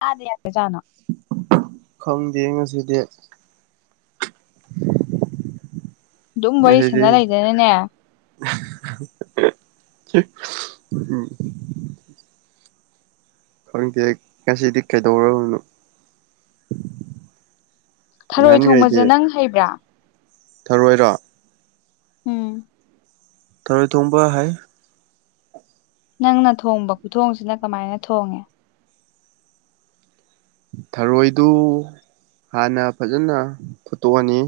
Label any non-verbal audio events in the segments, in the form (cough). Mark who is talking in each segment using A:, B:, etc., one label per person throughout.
A: ꯑꯥꯗ ꯌꯥꯗ ꯖꯥꯠꯅꯣ
B: ꯈꯪꯗꯦ ꯉꯁꯤꯗꯤ
A: ꯗꯨꯝ ꯋꯥꯔꯤ
B: ꯉꯁꯤꯗꯤ
A: ꯁꯥꯟꯅ ꯂꯩꯗꯅꯅꯦ
B: ꯎꯝ (unintelligible) ꯈꯪꯗꯦꯍꯩ ꯉꯁꯤꯗꯤ ꯀꯩꯗꯧꯔꯕꯅꯣ
A: ꯊꯔꯣꯏ ꯊꯣꯡꯕꯖꯦ
B: ꯅꯍꯥꯟꯈꯩꯗꯤ
A: ꯅꯪ ꯍꯩꯕ꯭ꯔꯥ
B: ꯊꯔꯣꯏꯔꯣ
A: ꯎꯝ꯫
B: ꯊꯔꯣꯢ ꯊꯣꯡꯕ ꯍꯩ
A: ꯅꯪꯅ ꯊꯣꯡꯕ ꯈꯨꯊꯣꯡꯁꯤꯅ ꯀꯃꯥꯏꯅ ꯊꯣꯡꯉꯤ
B: ꯊꯔꯣꯏꯗꯨ ꯍꯥꯟꯅ ꯐꯖꯅꯥ ꯐꯨꯠꯇꯣꯛꯑꯅꯤ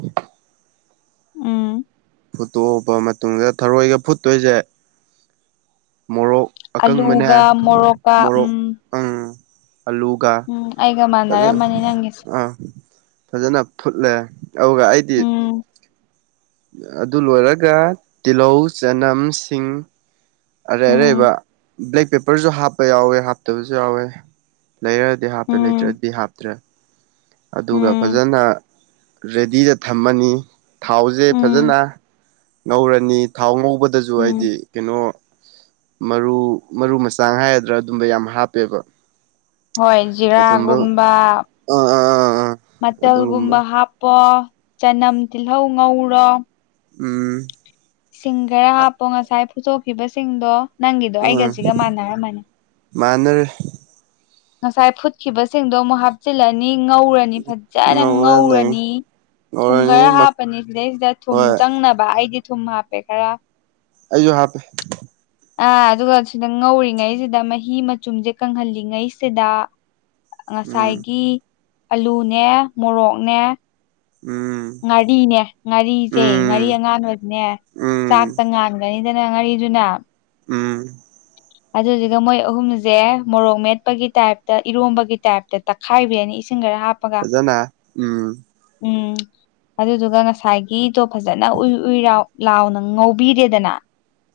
A: ꯎꯝ꯫
B: ꯐꯨꯠꯇꯣꯛꯑꯕ ꯃꯇꯨꯡꯗ ꯊꯔꯣꯏꯒ ꯐꯨꯠꯇꯣꯏꯁꯦ ꯃꯣꯔꯣꯛ ꯑꯀꯪꯕꯅꯦ
A: ꯑꯂꯨꯒ ꯃꯣꯔꯣꯛꯀ
B: ꯃꯣꯔꯣꯛ
A: ꯎꯝ
B: ꯎꯝ ꯑꯂꯨꯒ
A: ꯎꯝ ꯑꯩꯒ
B: ꯐꯖꯥꯟ
A: ꯃꯥꯟꯅꯔꯝꯃꯅꯤ ꯅꯪꯒꯤꯁꯦ
B: ꯑꯥ ꯐꯖꯅꯥ ꯐꯨꯠꯂꯦ ꯑꯗꯨꯒ ꯑꯩꯗꯤ
A: ꯎꯝ
B: ꯑꯗꯨ ꯂꯣꯏꯔꯒ ꯇꯤꯜꯍꯧ ꯆꯅꯝ ꯁꯤꯡ ꯑꯔꯩ ꯑꯔꯩꯕ
A: ꯎꯝ
B: ꯕ꯭ꯂꯦꯛ ꯄꯦꯄꯔꯖꯨ ꯍꯥꯞꯄ ꯌꯥꯎꯋꯦ ꯍꯥꯞꯇꯕꯖꯨ ꯌꯥꯎꯋꯦ ꯂꯩꯔꯗꯤ ꯍꯥꯞꯄꯦ
A: ꯎꯝ
B: ꯂꯩꯇ꯭ꯔꯥꯗꯤ ꯍꯥꯞꯇ꯭ꯔꯦ ꯑꯗꯨꯒ
A: ꯎꯝ
B: ꯐꯖꯅꯥ ꯔꯦꯗꯤꯗ ꯊꯝꯃꯅꯤ ꯊꯥꯎꯖꯦ
A: ꯎꯝ
B: ꯐꯖꯅꯥ ꯉꯧꯔꯅꯤ ꯊꯥꯎ ꯉꯧꯕꯗꯖꯨ
A: ꯎꯝ
B: ꯍꯥꯏꯗꯤ ꯀꯩꯅꯣ ꯃꯔꯨ ꯃꯔꯨ ꯃꯆꯜ ꯍꯥꯏꯒꯗ꯭ꯔꯥ ꯑꯗꯨꯝꯕ ꯌꯥꯝ ꯍꯥꯞꯄꯦꯕ
A: ꯍꯣꯏ
B: ꯑꯗꯨꯝꯕ
A: ꯖꯤꯔꯥꯒꯨꯝꯕ
B: ꯑꯥ ꯑꯥ ꯑꯥ ꯑꯥ ꯑꯗꯨꯒꯨꯝꯕ
A: ꯃꯆꯜꯒꯨꯝꯕ ꯍꯥꯞꯄꯣ ꯆꯅꯝ ꯇꯤꯜꯍꯧ ꯉꯧꯔꯣ
B: ꯎꯝ꯫
A: ꯁꯤꯡ ꯈꯔ ꯍꯥꯞꯄꯣ ꯉꯁꯥꯏ ꯐꯨꯠꯇꯣꯛꯈꯤꯕ ꯁꯤꯡꯗꯣ ꯅꯪꯒꯤꯗꯣ ꯑꯩꯒꯁꯤꯒ ꯃꯥꯟꯅꯔꯝꯃꯅꯤ
B: ꯃꯅꯥꯔꯦ
A: ꯉꯁꯥꯏ ꯐꯨꯠꯈꯤꯕꯁꯤꯡꯗꯣ ꯑꯃꯨꯛ ꯍꯥꯞꯆꯤꯜꯂꯅꯤ ꯉꯧꯔꯅꯤ ꯐꯠꯖꯅ ꯉꯧꯔꯅꯤ ꯊꯨꯝ
B: ꯉꯧꯔꯅꯤ
A: ꯈꯔ ꯍꯥꯞꯄꯅꯤ ꯁꯤꯗꯩꯁꯤꯗ ꯊꯨꯝ
B: ꯍꯣꯏ
A: ꯆꯪꯅꯕ ꯑꯩꯗꯤ ꯊꯨꯝ ꯍꯥꯞꯄꯦ ꯈꯔ
B: ꯑꯩꯖꯨ ꯍꯥꯞꯄꯦ
A: ꯑ ꯑꯗꯨꯒ ꯁꯤꯗ ꯉꯧꯔꯤꯉꯩꯖꯤꯗ ꯃꯍꯤ ꯃꯆꯨꯝꯁꯦ ꯀꯪꯍꯜꯂꯤꯉꯩꯁꯤꯗ
B: ꯎꯝ
A: ꯉꯁꯥꯏꯒꯤ ꯑꯂꯨꯅꯦ ꯃꯣꯔꯣꯛꯅꯦ
B: ꯎꯝ꯫
A: ꯉꯥꯔꯤꯅꯦ ꯉꯥꯔꯤꯖꯦ ꯉꯥꯔꯤ
B: ꯎꯝ
A: ꯑꯉꯥꯟꯕꯁꯤꯅꯦ
B: ꯎꯝ
A: ꯆꯥꯛꯇ ꯉꯥꯟꯒꯅꯤꯗꯅ ꯉꯥꯔꯤꯗꯨꯅ
B: ꯎꯝ꯫
A: ꯑꯗꯨꯗꯨꯒ ꯃꯣꯏ ꯑꯍꯨꯝꯖꯦ ꯃꯣꯔꯣꯛ ꯃꯦꯠꯄꯒꯤ ꯇꯥꯏꯞꯇ ꯏꯔꯣꯝꯕꯒꯤ ꯇꯥꯏꯞꯇ ꯇꯛꯈꯥꯏꯕꯤꯔꯅꯤ ꯏꯁꯤꯡ ꯈꯔ ꯍꯥꯞ
B: ꯐꯖꯅꯥ ꯎꯝ
A: ꯎꯝ ꯑꯗꯨꯗꯨꯒ ꯉꯁꯥꯏꯒꯤꯗꯣ ꯐꯖꯅꯥ ꯎꯏ ꯎꯏ ꯔꯥꯎ ꯂꯥꯎꯅ ꯉꯧꯕꯤꯔꯦꯗꯅ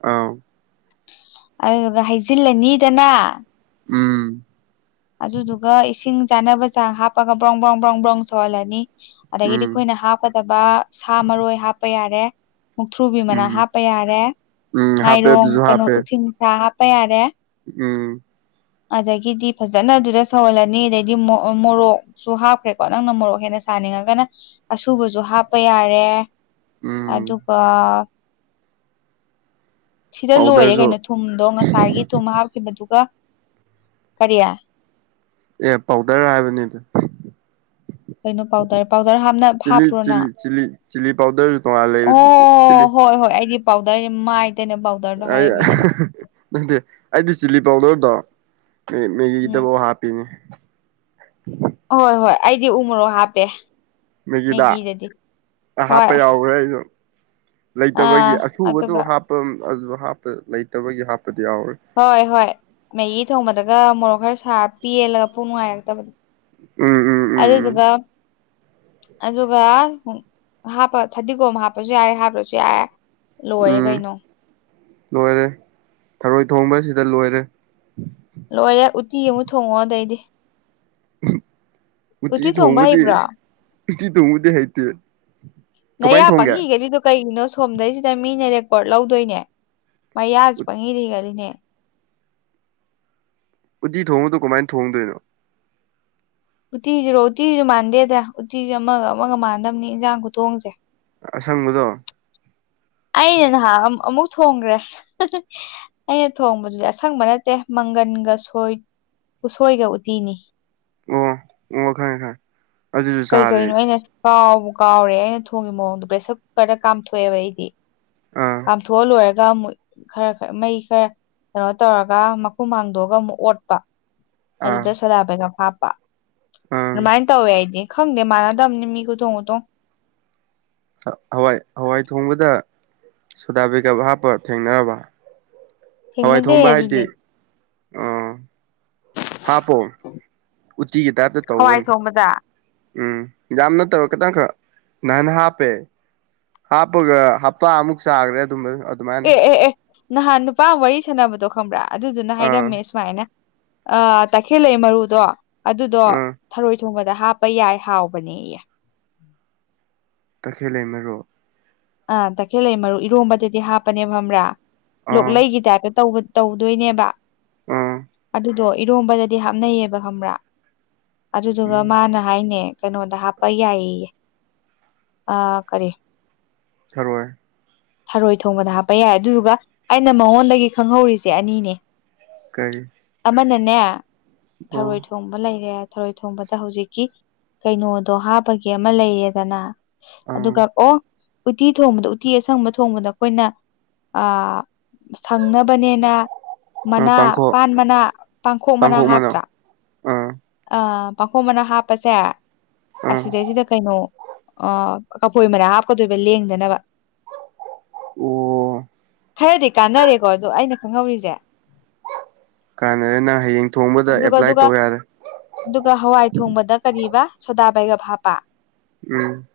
B: ꯑꯥꯎ
A: ꯑꯗꯨꯗꯨꯒ ꯍꯩꯖꯤꯜꯂꯅꯤꯗꯅ
B: ꯎꯝ꯫
A: ꯑꯗꯨꯗꯨꯒ ꯏꯁꯤꯡ ꯆꯥꯅꯕ ꯆꯥꯡ ꯍꯥꯞꯄꯒ ꯕ꯭ꯔꯣꯡ ꯕ꯭ꯔꯣꯡ ꯕ꯭ꯔꯣꯡ ꯕ꯭ꯔꯣꯡ ꯁꯧꯍꯜꯂꯅꯤ ꯑꯗꯥꯒꯤꯗꯤ
B: ꯎꯝ
A: ꯑꯩꯈꯣꯏꯅ ꯍꯥꯞꯀꯗꯕ ꯁꯥ ꯃꯔꯣꯏ ꯍꯥꯞꯄ ꯌꯥꯔꯦ ꯃꯨꯛꯊ꯭ꯔꯨꯕꯤ ꯃꯅꯥ
B: ꯎꯝ
A: ꯍꯥꯞꯄ ꯌꯥꯔꯦ
B: ꯎꯝ ꯍꯥꯞꯄꯦ
A: ꯉꯥꯏꯔꯣꯡ
B: ꯑꯗꯨꯁꯨ
A: ꯀꯩꯅꯣ
B: ꯍꯥꯞꯄꯦ
A: ꯎꯊꯤꯟꯁꯥ ꯍꯥꯞꯄ ꯌꯥꯔꯦ
B: ꯎꯝ꯫
A: ꯑꯗꯥꯒꯤꯗꯤ ꯐꯖꯅꯥ ꯑꯗꯨꯗ ꯁꯧꯍꯜꯂꯅꯤ ꯑꯗꯩꯗꯤ ꯃꯣ ꯃꯣꯔꯣꯛ ꯁꯨ ꯍꯥꯞꯈ꯭ꯔꯦꯀꯣ ꯅꯪꯅ ꯃꯣꯔꯣꯛ ꯍꯦꯟꯅ ꯁꯥꯍꯟꯅꯤꯡꯉꯒꯅ ꯑꯁꯨꯕꯁꯨ ꯍꯥꯞꯄ ꯌꯥꯔꯦ꯫
B: ꯎꯝ
A: ꯑꯗꯨꯒ ꯁꯤꯗ ꯂꯣꯏꯔꯦ
B: ꯄꯥꯎꯗꯔꯁꯨ
A: ꯀꯩꯅꯣ꯫ ꯊꯨꯝꯗꯣ ꯉꯁꯥꯏꯒꯤ ꯊꯨꯝ ꯍꯥꯞꯈꯤꯕꯗꯨꯒ ꯀꯔꯤ꯫
B: ꯑꯦ ꯄꯥꯎꯗꯔ ꯍꯥꯏꯕꯅꯤꯗ꯫
A: ꯀꯩꯅꯣ ꯄꯥꯎꯗꯔ ꯄꯥꯎꯗꯔ ꯍꯥꯞꯅ
B: ꯆꯤꯂꯤ
A: ꯍꯥꯞꯄ꯭ꯔꯣ ꯅꯪ꯫
B: Chilli chilli chilli powder.
A: ꯑꯣ ꯍꯣꯏ ꯍꯣꯏ ꯑꯩꯗꯤ ꯄꯥꯎꯗꯔ ꯍꯥꯏꯗꯤ ꯃꯥꯏ ꯇꯩꯅꯕ ꯄꯥꯎ
B: ꯑꯩ ꯅꯠꯇꯦ ꯑꯩꯗꯤ ꯆꯤꯂꯤ ꯄꯥꯎꯗꯔꯗꯣ ꯃꯦ
A: ꯎꯝ
B: ꯃꯦꯒꯤꯗꯕꯧ ꯍꯥꯞ ꯄꯤꯅꯦ꯫
A: ꯍꯣꯏ ꯍꯣꯏ ꯑꯩꯗꯤ ꯎꯃꯣꯔꯣꯛ ꯍꯥꯞꯄꯦ꯫
B: ꯃꯦꯒꯤꯗ
A: ꯃꯦꯒꯤꯗꯗꯤ
B: ꯑꯥ
A: ꯍꯣꯏ
B: ꯍꯥꯞꯄ ꯌꯥꯎꯒ꯭ꯔꯦ ꯑꯩꯁꯨ꯫ ꯂꯩꯇꯕꯒꯤ
A: ꯑꯥ
B: ꯑꯁꯨꯕꯗꯣ
A: ꯑꯗꯨꯒ
B: ꯍꯥꯞꯄ ꯑꯗꯨ ꯍꯥꯞꯄ ꯂꯩꯇꯕꯒꯤ ꯍꯥꯞꯄꯗꯤ ꯌꯥꯎꯔꯦ꯫
A: ꯍꯣꯏ ꯍꯣꯏ ꯃꯦꯒꯤ ꯊꯣꯡꯕꯗꯒ ꯃꯣꯔꯣꯛ ꯈꯔ ꯁꯥꯔ ꯄꯦꯜꯂꯒ ꯄꯨꯛ ꯅꯨꯡꯉꯥꯏꯔꯛꯇꯕ
B: ꯎꯝ ꯎꯝ ꯎꯝ
A: ꯑꯗꯨꯗꯨꯒ ꯑꯗꯨꯒ ꯍꯥꯞꯄ ꯐꯗꯤꯒꯣꯝ ꯍꯥꯞꯄꯁꯨ ꯌꯥꯔꯦ ꯍꯥꯞꯇ꯭ꯔꯁꯨ ꯌꯥꯔꯦ꯫ ꯂꯣꯏꯔꯦ
B: ꯎꯝ
A: ꯀꯩꯅꯣ
B: ꯂꯣꯏꯔꯦ ꯊꯔꯣꯏ ꯊꯣꯡꯕ ꯁꯤꯗ ꯂꯣꯏꯔꯦ꯫
A: ꯂꯣꯏꯔꯦ ꯎꯇꯤ ꯑꯃꯨꯛ ꯊꯣꯡꯉꯛꯑꯣ ꯑꯗꯩꯗꯤ ꯎꯇꯤ ꯊꯣꯡꯕ ꯍꯩꯕ꯭ꯔꯣ꯫
B: ꯎꯇꯤ ꯊꯣꯡꯕꯗꯤ ꯍꯩꯇꯦ꯫
A: ꯅꯌꯥ
B: ꯀꯃꯥꯏꯅ ꯊꯣꯡꯒꯦ
A: ꯄꯪꯍꯤ ꯍꯤꯒꯠꯂꯤꯗꯣ ꯀꯩꯒꯤꯅꯣ ꯁꯣꯝꯗꯩꯁꯤꯗ ꯃꯤꯅ ꯔꯦꯀꯣꯔꯠ ꯂꯧꯗꯣꯏꯅꯦ꯫ ꯃꯩꯌꯥꯁꯤ ꯄꯪꯍꯤꯗ ꯍꯤꯒꯠꯂꯤꯅꯦ꯫
B: ꯎꯠꯇꯤ ꯊꯣꯡꯕꯗꯣ ꯀꯃꯥꯏꯟ ꯊꯣꯡꯗꯣꯏꯅꯣ꯫
A: ꯎꯇꯤꯖꯤꯔꯣ ꯎꯇꯤꯁꯤꯖꯨ ꯃꯥꯟꯗꯦꯗ ꯎꯇꯤꯖꯦ ꯑꯃꯥꯒ ꯑꯃꯥꯒ ꯃꯥꯅꯗꯝꯅꯤ ꯏꯟꯖꯥꯡ ꯈꯨꯊꯣꯡꯁꯦ꯫
B: ꯑ ꯑꯁꯪꯕꯗꯣ꯫
A: ꯑꯩꯅ ꯅꯍꯥꯟ ꯑꯝ ꯑꯃꯨꯛ ꯊꯣꯡꯒ꯭ꯔꯦ꯫ ꯑꯩꯅ ꯊꯣꯡꯕꯗꯨꯗꯤ ꯑꯁꯪꯕ ꯅꯠꯇꯦ ꯃꯪꯒꯟꯒ ꯁꯣꯏ ꯎꯁꯣꯏꯒ ꯎꯇꯤꯅꯤ꯫
B: ꯑꯣ ꯑꯣ ꯈꯪꯉꯦ ꯈꯪꯉꯦ꯫ ꯑꯗꯨꯁꯨ
A: ꯀꯩ
B: ꯆꯥꯔꯦ
A: ꯀꯩꯅꯣ ꯑꯩꯅ ꯀꯥꯎꯕꯨ ꯀꯥꯎꯔꯦ ꯑꯩꯅ ꯊꯣꯡꯒꯤ ꯃꯑꯣꯡꯗꯣ ꯄ꯭ꯔꯦꯁꯔ ꯀꯨꯀꯔꯗ ꯀꯥꯝꯊꯣꯛꯑꯦꯕ ꯑꯩꯗꯤ꯫
B: ꯑꯥ꯫
A: ꯀꯥꯝꯊꯣꯛꯑ ꯂꯣꯏꯔꯒ ꯑꯃꯨꯠ ꯈꯔ ꯈꯔ ꯃꯩ ꯈꯔ ꯀꯩꯅꯣ ꯇꯧꯔꯒ ꯃꯈꯨꯝ ꯍꯥꯡꯗꯣꯛꯑꯒ ꯑꯃꯨꯛ ꯑꯣꯠꯄ꯫
B: ꯑꯥ
A: ꯑꯗꯨꯗ ꯁꯣꯗꯥ ꯕꯥꯏꯒꯞ ꯍꯥꯞꯄ
B: ꯑꯥ
A: ꯑꯗꯨꯃꯥꯏꯟ ꯇꯧꯋꯦ ꯑꯩꯗꯤ꯫ ꯈꯪꯗꯦ ꯃꯥꯥꯟꯅꯗꯝꯅꯤ ꯃꯤ ꯈꯨꯊꯣꯡ ꯈꯨꯊꯣꯡ꯫
B: ꯍ ꯍꯋꯥꯏ ꯍꯋꯥꯏ ꯊꯣꯡꯕꯗ ꯁꯣꯗꯥ ꯕꯥꯏꯒꯞ ꯍꯥꯞꯄ ꯊꯦꯡꯅꯔꯕ꯫ ꯍꯋꯥꯏ
A: ꯊꯦꯡꯅꯗꯦ
B: ꯊꯣꯡꯕ ꯍꯥꯏꯗꯤ
A: ꯑꯗꯨꯗꯤ
B: ꯑꯣ ꯍꯥꯞꯄꯣ ꯎꯇꯤꯒꯤ ꯇꯥꯏꯞꯇ
A: ꯍꯋꯥꯏ
B: ꯇꯧꯕꯅꯦ꯫
A: ꯊꯣꯡꯕꯗ
B: ꯎꯝ ꯌꯥꯝ ꯅꯠꯇꯕ ꯈꯤꯇꯪꯈꯛ ꯅꯍꯥꯟ ꯍꯥꯞꯄꯦ꯫ ꯍꯥꯞꯄꯒ ꯍꯞꯇꯥ ꯑꯃꯨꯛ ꯆꯥꯒ꯭ꯔꯦ ꯑꯗꯨꯝꯕ ꯑ
A: ꯑꯦ ꯑꯦ ꯑꯦ ꯅꯍꯥꯟ ꯅꯨꯄꯥ ꯑꯃ ꯋꯥꯔꯤ ꯁꯥꯅꯕꯗꯣ ꯈꯪꯕ꯭ꯔꯥ ꯑꯗꯨꯗꯨꯅ
B: ꯑꯥ
A: ꯍꯥꯏꯔꯝꯃꯦ ꯁꯨꯃꯥꯏꯅ꯫ ꯑꯥ ꯇꯈꯦꯜꯂꯩ ꯃꯔꯨꯗꯣ ꯑꯗꯨꯗꯣ
B: ꯑꯥ
A: ꯊꯔꯣꯏ ꯊꯣꯡꯕꯗ ꯍꯥꯞꯄ ꯌꯥꯏ ꯍꯥꯎꯕꯅꯦꯌꯦ꯫
B: ꯇꯈꯦꯜꯂꯩ ꯃꯔꯨ꯫
A: ꯑꯥ ꯇꯈꯦꯜꯂꯩ ꯃꯔꯨ ꯏꯔꯣꯝꯕꯗꯗꯤ ꯍꯥꯞꯄꯅꯦꯕ ꯈꯝꯕ꯭ꯔꯥ
B: ꯑꯥ
A: ꯂꯣꯛꯂꯩꯒꯤ ꯇꯥꯏꯞꯇ ꯇꯧꯕ ꯇꯧꯗꯣꯏꯅꯦꯕ꯫
B: ꯑꯥ꯫
A: ꯑꯗꯨꯗꯣ ꯏꯔꯣꯝꯕꯗꯗꯤ ꯍꯥꯞꯅꯩꯌꯦꯕ ꯈꯝꯕ꯭ꯔꯥ ꯑꯗꯨꯗꯨꯒ
B: ꯎꯝ
A: ꯃꯥꯅ ꯍꯥꯏꯅꯦ꯫ ꯀꯩꯅꯣꯗ ꯍꯥꯄ ꯌꯥꯏꯌꯦꯌꯦ ꯑꯥ ꯀꯔꯤ
B: ꯊꯔꯣꯏ
A: ꯊꯔꯣꯏ ꯊꯣꯡꯕꯗ ꯍꯥꯞꯄ ꯌꯥꯏ ꯑꯗꯨꯗꯨꯒ ꯑꯩꯅ ꯃꯉꯣꯟꯗꯒꯤ ꯈꯪꯍꯧꯔꯤꯖꯦ ꯑꯅꯤꯅꯦ
B: ꯀꯔꯤ
A: ꯑꯃꯅꯅꯦ
B: ꯑꯣ
A: ꯊꯔꯣꯏ ꯊꯣꯡꯕ ꯂꯩꯔꯦ ꯊꯔꯣꯏ ꯊꯣꯡꯕꯗ ꯍꯧꯖꯤꯛꯀꯤ ꯀꯩꯅꯣꯗꯣ ꯍꯥꯞꯄꯒꯤ ꯑꯃ ꯂꯩꯌꯦꯗꯅ ꯑꯗꯨꯒ
B: ꯑꯥ
A: ꯑꯣ ꯎꯇꯤ ꯊꯣꯡꯕꯗ ꯎꯇꯤ ꯑꯁ ꯁꯪꯕ ꯊꯣꯡꯕꯗ ꯑꯩꯈꯣꯏꯅ ꯑ ꯁꯪꯅꯕꯅꯦꯅ ꯃꯅꯥ
B: ꯄꯥꯡꯈꯣꯛ
A: ꯄꯥꯟ ꯃꯅꯥ ꯄꯥꯡꯈꯣꯛ ꯃꯅꯥ ꯍꯥꯞꯇ꯭ꯔꯥ
B: ꯑꯥ
A: ꯑ ꯄꯥꯡꯈꯣꯛ ꯃꯅꯥ ꯍꯥꯞꯄꯁꯦ
B: ꯑꯥ
A: ꯑꯁꯤꯗꯩꯁꯤꯗ ꯀꯩꯅꯣ ꯑ ꯀꯐꯣꯏ ꯃꯅꯥ ꯍꯥꯞꯀꯗꯣꯏꯕ ꯂꯦꯡꯗꯅꯕ
B: ꯑꯣ
A: ꯈꯔꯗꯤ ꯀꯥꯟꯅꯔꯦꯀꯣ ꯑꯗꯣ ꯑꯩꯅ ꯈꯪꯍꯧꯔꯤꯖꯦ
B: ꯀꯥꯟꯅꯔꯦ ꯅꯪ ꯍꯌꯦꯡ ꯊꯣꯡꯕꯗ
A: ꯑꯗꯨꯒ
B: ꯑꯦꯄ꯭ꯂꯥꯏ
A: ꯑꯗꯨꯒ
B: ꯇꯧ ꯌꯥꯔꯦ
A: ꯑꯗꯨꯒ ꯍꯋꯥꯏ ꯊꯣꯡꯕꯗ ꯀꯔꯤ ꯑꯕ ꯁꯣꯗꯥ ꯕꯩꯒꯞ ꯍꯥꯞꯄ
B: ꯎꯝ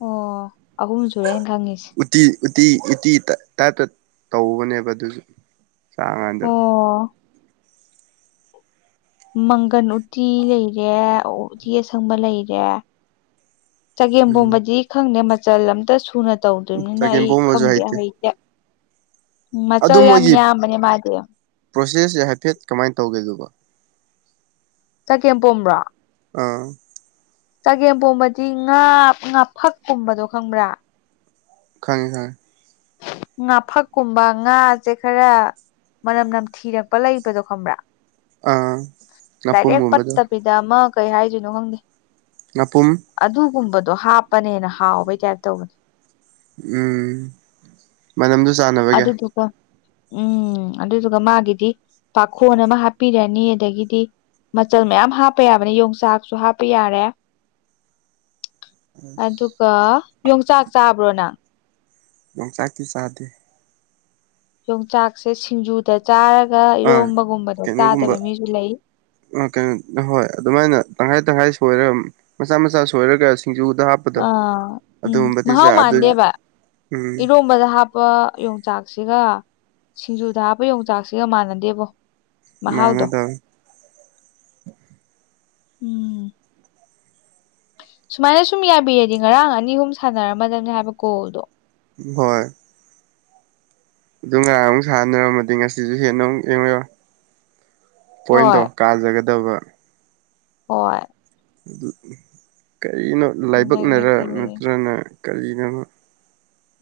A: ꯑꯣ ꯑꯍꯨꯝꯁꯨꯨꯔꯦ ꯑꯩ ꯈꯪꯉꯤꯁꯦ
B: ꯎꯇꯤ ꯎꯇꯤ ꯎꯇꯤ ꯇ ꯇꯥꯏꯞꯇ ꯇꯧꯕꯅꯦꯕ ꯑꯗꯨꯁꯨ ꯆꯥꯀꯥꯟꯗ
A: ꯑꯣ ꯃꯪꯒꯟ ꯎꯇꯤ ꯂꯩꯔꯦ ꯎꯇꯤ ꯑꯁꯪꯕ ꯂꯩꯔꯦ ꯆꯒꯦꯝ
B: ꯎꯝ
A: ꯄꯣꯝꯕꯗꯤ ꯈꯪꯗꯦ ꯃꯆꯜ ꯑꯝꯇ ꯁꯨꯅ ꯇꯧꯗ꯭ꯔꯤꯝꯅꯤꯅ
B: ꯆꯒꯦꯝ
A: ꯑꯩ
B: ꯄꯣꯝꯕꯁꯨ
A: ꯈꯪꯗꯦ ꯍꯩꯇꯦ ꯃꯆꯜ ꯌꯥꯝ ꯌꯥꯝꯕꯅꯦ ꯃꯥꯗꯤ
B: ꯄ꯭ꯔꯣꯁꯦꯁ ꯁꯦ ꯍꯥꯏꯐꯦꯠ ꯀꯃꯥꯏ ꯇꯧꯒꯦ ꯑꯗꯨꯕꯣ
A: ꯆꯒꯦꯝꯄꯣꯝꯕ꯭ꯔꯣ
B: ꯑꯥ
A: ꯆꯒꯦꯝꯄꯣꯝꯕꯗꯤ ꯉꯥ ꯉꯥꯐꯛꯀꯨꯝꯕꯗꯣ ꯈꯪꯕ꯭ꯔꯥ
B: ꯈꯪꯉꯦ ꯈꯪꯉꯦ
A: ꯉꯥꯐꯛꯀꯨꯝꯕ ꯉꯥꯖꯦ ꯈꯔ ꯃꯅꯝ ꯅꯝ ꯊꯤꯔꯛꯄ ꯂꯩꯕꯗꯣ ꯈꯪꯕ꯭ꯔꯥ
B: ꯑꯥ
A: ꯗꯥꯏꯔꯦꯛ
B: ꯉꯥꯄꯨꯝꯒꯨꯝꯕꯗꯣ
A: ꯄꯠꯇꯕꯤꯗ ꯑꯃ ꯀꯩ ꯍꯥꯏꯗꯣꯏꯅꯣ ꯈꯪꯗꯦ
B: ꯉꯥꯄꯨꯝ
A: ꯑꯗꯨꯒꯨꯝꯕꯗꯣ ꯍꯥꯞꯄꯅ ꯍꯦꯟꯅ ꯍꯥꯎꯕꯩ ꯇꯥꯏꯞ ꯇꯧꯕꯅꯦ
B: ꯎꯝ ꯃꯅꯝꯗꯨ ꯆꯥꯟꯅ
A: ꯑꯗꯨꯗꯨꯒ ꯎꯝ ꯑꯗꯨꯗꯨꯒ ꯃꯥꯒꯤꯗꯤ ꯄꯥꯈꯣꯟ ꯑꯃ ꯍꯥꯞꯄꯤꯔꯅꯤ ꯑꯗꯒꯤꯗꯤ ꯃꯆꯜ ꯃꯌꯥꯝ ꯍꯥꯞꯄ ꯌꯥꯕꯅꯦ ꯌꯣꯡꯆꯥꯛꯁꯨ ꯍꯥꯞꯄ ꯌꯥꯔꯦ
B: (inaudible) ꯑꯁ
A: ꯑꯗꯨꯒ ꯌꯣꯡꯆꯥꯛ ꯆꯥꯕ꯭ꯔꯣ ꯅꯪ
B: ꯌꯣꯡꯆꯥꯛꯇꯤ ꯆꯥꯗꯦ
A: ꯌꯣꯡꯆꯥꯛꯁꯦ ꯁꯤꯡꯖꯨꯗ ꯆꯥꯔꯒ
B: ꯑꯥ
A: ꯏꯔꯣꯝꯕꯒꯨꯝꯕꯗ ꯇꯥꯗꯕ ꯃꯤꯖꯨ ꯂꯩ
B: ꯑ ꯀꯩꯅꯣ ꯍꯣꯏ ꯑꯗꯨꯃꯥꯏꯅ ꯇꯪꯈꯥꯏ ꯇꯪꯈꯥꯏ ꯁꯣꯏꯔ ꯃꯆꯥ ꯃꯆꯥ ꯁꯣꯏꯔꯒ ꯁꯤꯡꯖꯨꯗ ꯍꯥꯞ
A: ꯑꯥ ꯎꯝ ꯃꯍꯥꯎ ꯃꯥꯟꯗꯦꯕ
B: ꯎꯝ
A: ꯏꯔꯣꯝ ꯨꯕꯗ ꯍꯥꯞꯄ ꯌꯣꯡꯆꯥꯛꯁꯤꯒ ꯁꯤꯡꯖꯨꯗ ꯍꯥꯞꯄ ꯌꯣꯡꯆꯥꯛꯁꯤꯒ ꯃꯥꯟꯅꯗꯦꯕꯣ ꯃꯍꯥꯎꯗꯣ
B: ꯃꯥꯟꯅꯗꯕꯅꯤ
A: ꯎꯝ ꯁꯨꯃꯥꯏꯅ ꯁꯨꯝ ꯌꯥꯕꯤꯔꯗꯤ ꯉꯔꯥꯡ ꯑꯅꯤ ꯑꯍꯨꯝ ꯁꯥꯟꯅꯔꯝꯃꯗꯕꯅꯦ ꯍꯥꯏꯕ ꯀꯣꯜꯗꯣ꯫
B: ꯍꯣꯏ ꯑꯗꯨ ꯉꯔꯥꯡꯃꯨꯛ ꯁꯥꯟꯅꯔꯝꯃꯗꯤ ꯉꯁꯤꯁꯨ ꯍꯦꯟꯅ ꯑꯃꯨꯛ (unintelligible) ꯄꯣꯏꯟꯗꯣ꯫
A: ꯍꯣꯏ
B: ꯀꯥꯖꯒꯗꯕ꯫
A: ꯍꯣꯏ
B: ꯀꯔꯤꯅꯣ ꯂꯥꯏꯕꯛꯅꯔ
A: ꯑꯗꯒꯤꯗꯤ
B: ꯅꯠꯇ꯭ꯔꯅ ꯀꯔꯤꯅꯣꯝꯃ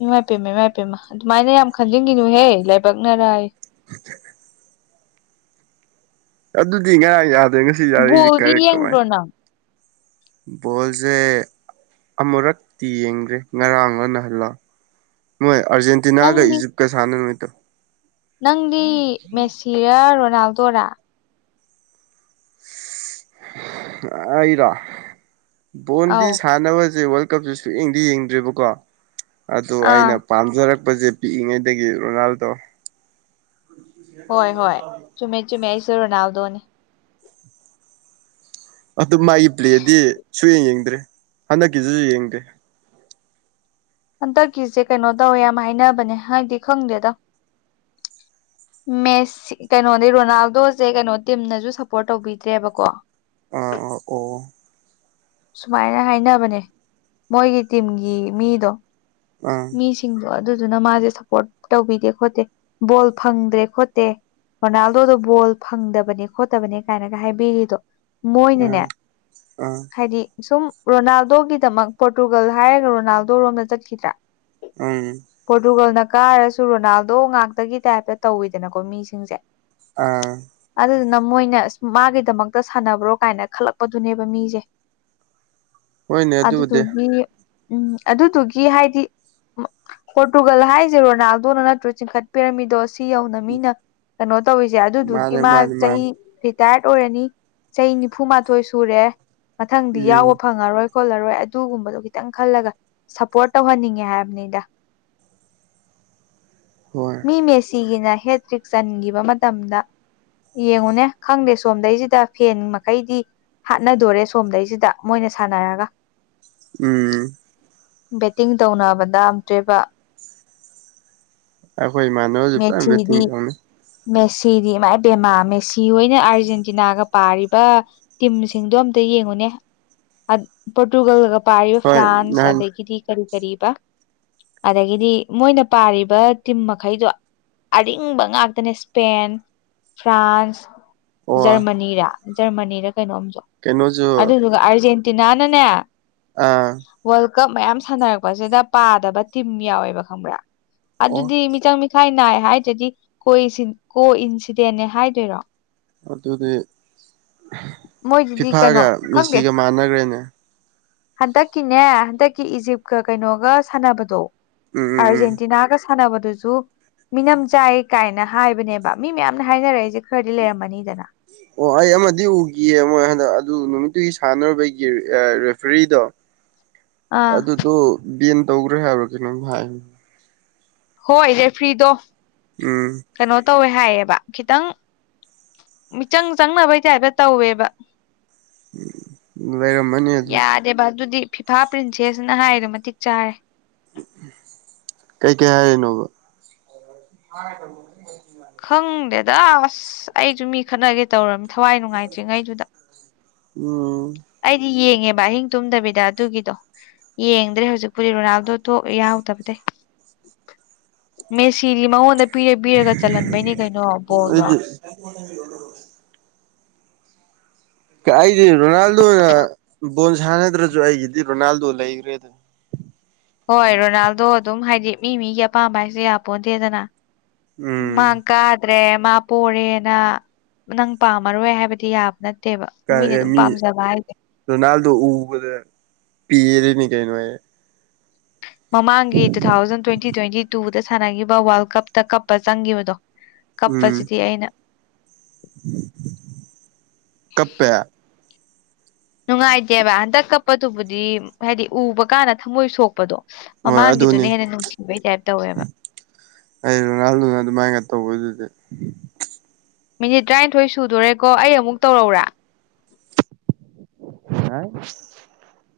A: ꯏꯃꯥꯏ ꯄꯦꯝꯃ ꯏꯃꯥꯏ ꯏꯄꯦꯝꯃ ꯑꯗꯨꯃꯥꯏꯅ ꯌꯥꯝ ꯈꯟꯖꯤꯟꯒꯤꯅꯨꯍꯦ ꯂꯥꯏꯕꯛꯅꯔꯥꯑꯦ꯫
B: (inaudible) ꯑꯗꯨꯗꯤ ꯉꯔꯥꯡ ꯌꯥꯗ꯭ꯔꯦ ꯉꯁꯤ ꯌꯥꯔꯛꯏꯖꯦ
A: ꯕꯣꯜꯗꯤ
B: ꯀꯔꯦ ꯀꯃꯥꯏ
A: ꯌꯦꯡꯕ꯭ꯔꯣ ꯅꯪ
B: ꯕꯣꯜꯁꯦ ꯑꯃꯨꯔꯛꯇꯤ ꯌꯦꯡꯒ꯭ꯔꯦ ꯉꯔꯥꯡꯂ ꯅꯍꯥꯜꯂ꯫ ꯅꯣꯏ ꯑꯥꯔꯖꯦꯟꯇꯤꯅꯥꯒ
A: ꯅꯪꯗꯤ
B: ꯏꯖꯤꯞꯀ ꯁꯥꯟꯅꯃꯤꯠꯇꯣ꯫
A: ꯅꯪꯗꯤ ꯃꯦꯁꯤꯔ ꯔꯣꯅꯥꯜꯗꯣꯔꯥ꯫
B: ꯑꯩꯔꯣ ꯕꯣꯟꯗꯤ
A: ꯑꯧ
B: ꯁꯥꯟꯅꯕꯖꯦ ꯋꯥꯜ ꯀꯞꯁꯦ ꯁꯨꯛꯌꯦꯡꯗꯤ ꯌꯦꯡꯗ꯭ꯔꯤꯕꯀꯣ ꯑꯗꯣ
A: ꯑꯥ
B: ꯑꯩꯅ ꯄꯥꯝꯖꯔꯛꯄꯖꯦ ꯄꯤꯛꯏꯉꯩꯗꯒꯤ ꯔꯣꯅꯥꯜꯗꯣ꯫
A: ꯍꯣꯏ ꯍꯣꯏ ꯆꯨꯝꯃꯦ ꯆꯨꯝꯃꯦ ꯑꯩꯁꯨ ꯔꯣꯅꯥꯜꯗꯣꯅꯦ꯫
B: ꯑꯗꯨ ꯃꯥꯒꯤ ꯄ꯭ꯂꯦꯗꯤ ꯁꯨꯌꯦꯡ ꯌꯦꯡꯗ꯭ꯔꯦ ꯍꯟꯗꯛꯀꯤꯁꯤꯁꯨ ꯌꯦꯡꯗꯦ꯫
A: ꯍꯟꯗꯛꯀꯤꯁꯦ ꯀꯩꯅꯣ ꯇꯧꯋꯦ ꯌꯥꯝ ꯍꯥꯏꯅꯕꯅꯦ ꯍꯥꯏꯗꯤ ꯈꯪꯗꯦꯗ꯫
B: (inaudible)
A: ꯃꯦꯁ ꯀꯩꯅꯣꯗꯤ ꯔꯣꯅꯥꯜꯗꯣꯁꯦ ꯀꯩꯅꯣ ꯇꯤꯝꯅꯁꯨ ꯁꯞꯄꯣꯔꯠ ꯇꯧꯕꯤꯗ꯭ꯔꯦꯕꯀꯣ꯫
B: ꯑ ꯑ ꯑꯣ
A: ꯁꯨꯃꯥꯏꯅ ꯍꯥꯏꯅꯕꯅꯦ ꯃꯣꯏꯒꯤ ꯇꯤꯝꯒꯤ ꯃꯤꯗꯣ
B: ꯑ
A: ꯃꯤꯁꯤꯡꯗꯣ ꯑꯗꯨꯗꯨꯅ ꯃꯥꯁꯦ ꯁꯞꯄꯣꯔꯠ ꯇꯧꯕꯤꯗꯦ ꯈꯣꯠꯇꯦ ꯕꯣꯜ ꯐꯪꯗ꯭ꯔꯦ ꯈꯣꯠꯇꯦ꯫ ꯔꯣꯅꯥꯜꯗꯣꯗꯣ ꯕꯣꯜ ꯐꯪꯗꯕꯅꯦ ꯈꯣꯠꯇꯕꯅꯦ ꯀꯥꯏꯅꯒ ꯍꯥꯏꯕꯤꯔꯤꯗꯣ꯫ ꯃꯣꯏꯅꯅꯦ
B: ꯑꯥ ꯑꯥ
A: ꯍꯥꯏꯗꯤ ꯁꯨꯝ ꯔꯣꯅꯥꯜꯗꯣꯒꯤꯗꯃꯛ ꯄꯣꯔꯇꯨꯒꯜ ꯍꯥꯏꯔꯒ ꯔꯣꯅꯥꯜꯗꯣ ꯔꯣꯝꯗ ꯆꯠꯈꯤꯗ꯭ꯔꯥ
B: ꯎꯝ
A: ꯄꯣꯔꯇꯨꯒꯜꯅ ꯀꯥꯔꯁꯨ ꯔꯣꯅꯥꯜꯗꯣ ꯉꯥꯛꯇꯒꯤ ꯇꯥꯏꯞꯇ ꯇꯧꯋꯤꯗꯅꯀꯣ ꯃꯤꯁꯤꯡꯁꯦ꯫
B: ꯑꯥ
A: ꯑꯗꯨꯗꯨꯅ ꯃꯣꯏꯅ ꯃꯥꯒꯤꯗꯃꯛꯇ ꯁꯥꯟꯅꯕ꯭ꯔꯣ ꯀꯥꯏꯅ ꯈꯜꯂꯛꯄꯗꯨꯅꯦꯕ ꯃꯤꯁꯦ꯫
B: (inaudible) ꯍꯣꯏꯅꯦ ꯑꯗꯨꯕꯨꯗꯤ
A: ꯑꯗꯨꯗꯨꯒꯤ ꯎꯝ ꯑꯗꯨꯗꯨꯒꯤ ꯍꯥꯏꯗꯤ ꯄꯣꯔꯇꯨꯒꯜ ꯍꯥꯏꯁꯦ ꯔꯣꯅꯥꯜꯗꯣꯅ ꯅꯠꯇ꯭ꯔꯣ ꯆꯤꯡꯈꯠꯄꯤꯔꯝꯃꯤꯗꯣ ꯁꯤ ꯁꯤ ꯌꯧꯅ ꯃꯤꯅ ꯀꯩꯅꯣ ꯇꯧꯔꯤꯁꯦ ꯑꯗꯨꯗꯨꯒꯤ
B: ꯃꯥꯅꯦ
A: ꯃꯥ
B: ꯃꯥꯅꯦ
A: ꯆꯍꯤ
B: ꯃꯥꯅꯦ
A: ꯇꯥꯌ꯭ꯔꯠ ꯑꯣꯏꯔꯅꯤ ꯆꯍꯤ ꯅꯤꯐꯨꯃꯥꯊꯣꯏ ꯁꯨꯔꯦ ꯃꯊꯪꯗꯤ ꯌꯥꯎꯕ
B: ꯎꯝ
A: ꯐꯪꯉꯔꯣꯏ꯫ ꯈꯣꯠꯂꯔꯣꯏ ꯑꯗꯨꯒꯨꯝꯕꯗꯣ ꯈꯤꯇꯪ ꯈꯜꯂꯒ ꯁꯞꯄꯣꯔꯠ ꯇꯧꯍꯟꯅꯤꯡꯉꯦ ꯍꯥꯏꯕꯅꯤꯗ꯫
B: ꯍꯣꯏ
A: ꯃꯤ ꯃꯦꯁꯤꯒꯤꯅ ꯍꯦꯇ꯭ꯔꯤꯛ ꯆꯟꯈꯤꯕ ꯃꯇꯝꯗ ꯌꯦꯡꯉꯨꯅꯦ ꯈꯪꯗꯦ ꯁꯣꯝꯗꯩꯁꯤꯗ ꯐꯦꯟ ꯃꯈꯩꯗꯤ ꯍꯥꯠꯅꯗꯣꯔꯦ ꯁꯣꯝꯗꯩꯁꯤꯗ ꯃꯣꯏꯅ ꯁꯥꯟꯅꯔꯒ
B: ꯎꯝ
A: ꯕꯦꯠꯇꯤꯡ ꯇꯧꯅꯕꯗ ꯑꯝꯇꯣꯢꯕ꯫
B: ꯑꯩꯈꯣꯏ ꯏꯃꯥꯟ
A: ꯃꯦꯛꯆꯤꯗꯤ ꯃꯦꯁꯤꯗꯤ ꯃꯥꯏ ꯄꯦꯃꯥ ꯃꯦꯁꯤ ꯍꯣꯏꯅ ꯑꯥꯔꯖꯦꯟꯇꯤꯅꯥꯒ ꯄꯥꯔꯤꯕ ꯇꯤꯝꯁꯤꯡꯗꯣ ꯑꯝꯇ ꯌꯦꯡꯉꯨꯅꯦ ꯑꯟ ꯄꯣꯔꯇꯨꯒꯜꯒ ꯄꯥꯔꯤꯕ
B: ꯍꯣꯏ
A: ꯐ꯭ꯔꯥꯟꯁ
B: ꯅꯍꯥꯟ
A: ꯑꯗꯒꯤꯗꯤ ꯀꯔꯤ ꯀꯔꯤꯑꯕ ꯑꯗꯒꯤꯗꯤ ꯃꯣꯏꯅ ꯄꯥꯔꯤꯕ ꯇꯤꯝ ꯃꯈꯩꯗꯣ ꯑꯔꯤꯡꯕ ꯉꯥꯛꯇꯅꯦ ꯏꯁꯄꯦꯟ ꯐ꯭ꯔꯥꯟꯁ
B: ꯑꯣ
A: ꯖꯔꯃꯅꯤꯔꯥ ꯖꯔꯃꯅꯤꯔ ꯀꯩꯅꯣꯝꯁꯨ
B: ꯀꯩꯅꯣꯁꯨ
A: ꯑꯗꯨꯗꯨꯒ ꯑꯥꯔꯖꯦꯟꯇꯤꯅꯥꯅꯅꯦ
B: ꯑꯥ
A: ꯋꯥꯜ ꯀꯞ ꯃꯌꯥꯝ ꯁꯥꯟꯅꯔꯛꯄꯁꯤꯗ ꯄꯥꯗꯕ ꯇꯤꯝ ꯌꯥꯎꯋꯦꯕ ꯈꯪꯕ꯭ꯔꯥ
B: ꯑꯣ
A: ꯑꯗꯨꯗꯤ ꯃꯤꯆꯪ ꯃꯤꯈꯥꯏ ꯅꯥꯏ ꯍꯥꯏꯗ꯭ꯔꯗꯤ ꯀꯣ ꯏꯁꯤꯟ ꯀꯣ ꯏꯟꯁꯤꯗꯦꯟꯅꯦ ꯍꯥꯏꯗꯣꯏꯔꯣ
B: ꯑꯗꯨꯗꯤ
A: ꯃꯣꯏꯁꯤꯗꯤ ꯀꯩꯅꯣ
B: ꯐꯤꯐꯥꯒ
A: ꯈꯪꯗꯦ
B: ꯃꯦꯁꯤꯒ ꯃꯥꯟꯅꯈ꯭ꯔꯦꯅꯦ
A: ꯍꯟꯗꯛꯀꯤꯅꯦ ꯍꯟꯗꯛꯀꯤ ꯏꯖꯤꯞꯀ ꯀꯩꯅꯣꯒ ꯁꯥꯟꯅꯕꯗꯣ
B: ꯎꯝ ꯎꯝ
A: ꯑꯔꯖꯦꯟꯇꯤꯅꯥꯒ ꯁꯥꯅꯕꯗꯨꯖꯨ ꯃꯤꯅꯝ ꯆꯥꯏ ꯀꯥꯏꯅ ꯍꯥꯏꯕꯅꯦꯕ ꯃꯤ ꯃꯌꯥꯝꯅ ꯍꯥꯏꯅꯔꯛꯏꯖꯦ ꯑꯗꯨ ꯈꯔꯗꯤ ꯂꯩꯔꯝꯃꯅꯤꯗꯅ
B: ꯑꯣ ꯑꯩ ꯑꯃꯗꯤ ꯎꯒꯤꯌꯦ ꯃꯣꯏ ꯍꯟꯗꯛ ꯑꯗꯨ ꯅꯨꯃꯤꯠꯇꯨꯒꯤ ꯁꯥꯟꯅꯔꯨꯕꯒꯤ ꯑ ꯔꯦꯐ꯭ꯔꯤꯗꯣ
A: ꯑꯥ
B: ꯑꯗꯨꯗꯨ ꯕꯦꯟ ꯇꯧꯒ꯭ꯔꯦ ꯍꯥꯏꯕ ꯀꯩꯅꯣꯝ ꯍꯥꯏ
A: ꯍꯣꯏ ꯔꯦꯐ꯭ꯔꯤꯗꯣ
B: ꯎꯝ
A: ꯀꯩꯅꯣ ꯇꯧꯋꯦ ꯍꯥꯏꯌꯦꯕ ꯈꯤꯇꯪ ꯃꯤꯆꯪ ꯆꯪꯅꯕꯩ ꯇꯥꯏꯞꯇ ꯇꯧꯋꯦꯕ
B: ꯂꯩꯔꯝꯃꯅꯤ ꯑꯗꯨ
A: ꯌꯥꯗꯦꯕ ꯑꯗꯨꯗꯤ ꯐꯤꯐꯥ ꯄ꯭ꯔꯤꯟꯁꯦꯁꯅ ꯍꯥꯏꯗꯣ ꯃꯇꯤꯛ ꯆꯥꯔꯦ
B: ꯀꯩ ꯀꯩ ꯍꯥꯏꯔꯤꯅꯣꯕ (unintelligible)
A: ꯈꯪꯗꯦꯗ ꯑꯁ ꯑꯩꯁꯨ ꯃꯤ ꯈꯠꯅꯒꯦ ꯇꯧꯔꯝꯅꯦ ꯊꯋꯥꯏ ꯅꯨꯡꯉꯥꯏꯇ꯭ꯔꯤꯉꯩꯗꯨꯗ
B: ꯎꯝ
A: ꯑꯩꯗꯤ ꯌꯦꯡꯉꯦꯕ ꯑꯍꯤꯡ ꯇꯨꯝꯗꯕꯤꯗ ꯑꯗꯨꯒꯤꯗꯣ ꯌꯦꯡꯗ꯭ꯔꯦ ꯍꯧꯖꯤꯛꯄꯨꯗꯤ ꯔꯣꯅꯥꯜꯗꯣ ꯊꯣꯛ ꯌꯥꯎꯗꯕꯗꯩ ꯃꯦꯁꯤꯗꯤ ꯃꯉꯣꯟꯗ ꯄꯤꯔ ꯄꯤꯔꯒ ꯆꯜꯍꯟꯕꯩꯅꯦ ꯀꯩꯅꯣ ꯕꯣꯜꯗꯣ
B: (unintelligible) ꯑꯩꯗꯤ ꯔꯣꯅꯥꯜꯗꯣꯅ ꯕꯣꯜ ꯁꯥꯟꯅꯗ꯭ꯔꯁꯨ ꯑꯩꯒꯤꯗꯤ ꯔꯣꯅꯥꯜꯗꯣ ꯂꯩꯒꯔꯦꯗ
A: ꯍꯣꯏ ꯔꯣꯅꯥꯜꯗꯣ ꯑꯗꯨꯝ ꯍꯥꯏꯗꯤ ꯃꯤ ꯃꯤꯒꯤ ꯑꯄꯥꯝꯕ ꯍꯥꯏꯁꯦ ꯌꯥ ꯄꯣꯟꯇꯦꯗꯅ ꯃꯥꯡ
B: ꯎꯝ
A: ꯀꯥꯠ ꯇꯔꯦ ꯃꯥ ꯄꯣꯔꯦꯅ ꯅꯪ ꯄꯥꯝꯃꯔꯣꯏ ꯍꯥꯏꯕꯗꯤ ꯌꯥꯕ ꯅꯠ ꯇꯦꯕ ꯅꯨ ꯃꯤꯅ
B: ꯀꯥꯏ
A: ꯑꯗꯨꯝ
B: ꯃꯤ
A: ꯄꯥꯝꯖꯕ ꯍꯥꯏꯖꯦ
B: ꯔꯣꯅꯥꯜꯗꯣ ꯎꯕꯗ ꯄꯦꯔꯤꯅꯤ ꯀꯩꯅꯣ ꯑꯩ
A: ꯃꯃꯥꯡꯒꯤ ꯇꯨ ꯊꯥꯎꯖꯟ ꯇꯣꯏꯟꯇꯤ ꯇꯣꯏꯟꯇꯤ ꯇꯨꯗ ꯁꯥꯟꯅꯈꯤꯕ ꯋꯥꯜ ꯀꯞꯇ ꯀꯞꯄ ꯆꯪꯈꯤꯕꯗꯣ
B: ꯎꯝ
A: ꯀꯞꯄꯁꯤꯗꯤ ꯑꯩꯅ
B: ꯀꯞꯄꯦ
A: ꯅꯨꯡꯉꯥꯏꯇꯦꯕ ꯍꯟꯗꯛ ꯀꯞꯄꯗꯨꯕꯨꯗꯤ ꯍꯥꯏꯗꯤ ꯎꯕ ꯀꯥꯟꯗ ꯊꯝꯃꯣꯏ ꯁꯣꯛꯄꯗꯣ
B: ꯍꯣꯏ ꯑꯗꯨꯅꯤ
A: ꯃꯃꯥꯡꯒꯤꯗꯨꯅ ꯍꯦꯟꯅ ꯅꯨꯡꯁꯤꯕꯩ ꯇꯥꯏꯞ ꯇꯧꯋꯦꯕ
B: ꯑꯩ ꯔꯣꯅꯥꯜ ꯗꯨꯗ ꯑꯗꯨ ꯃꯥꯥꯏꯅ ꯇꯧꯕꯗꯨꯗꯤ
A: ꯃꯤꯅꯤꯠ ꯇꯔꯥꯏꯊꯣꯏ ꯁꯨꯗꯣꯔꯦꯀꯣ ꯑꯩ ꯑꯃꯨꯛ ꯇꯧꯔꯛꯑꯣꯔꯥ
B: ꯌꯥꯏ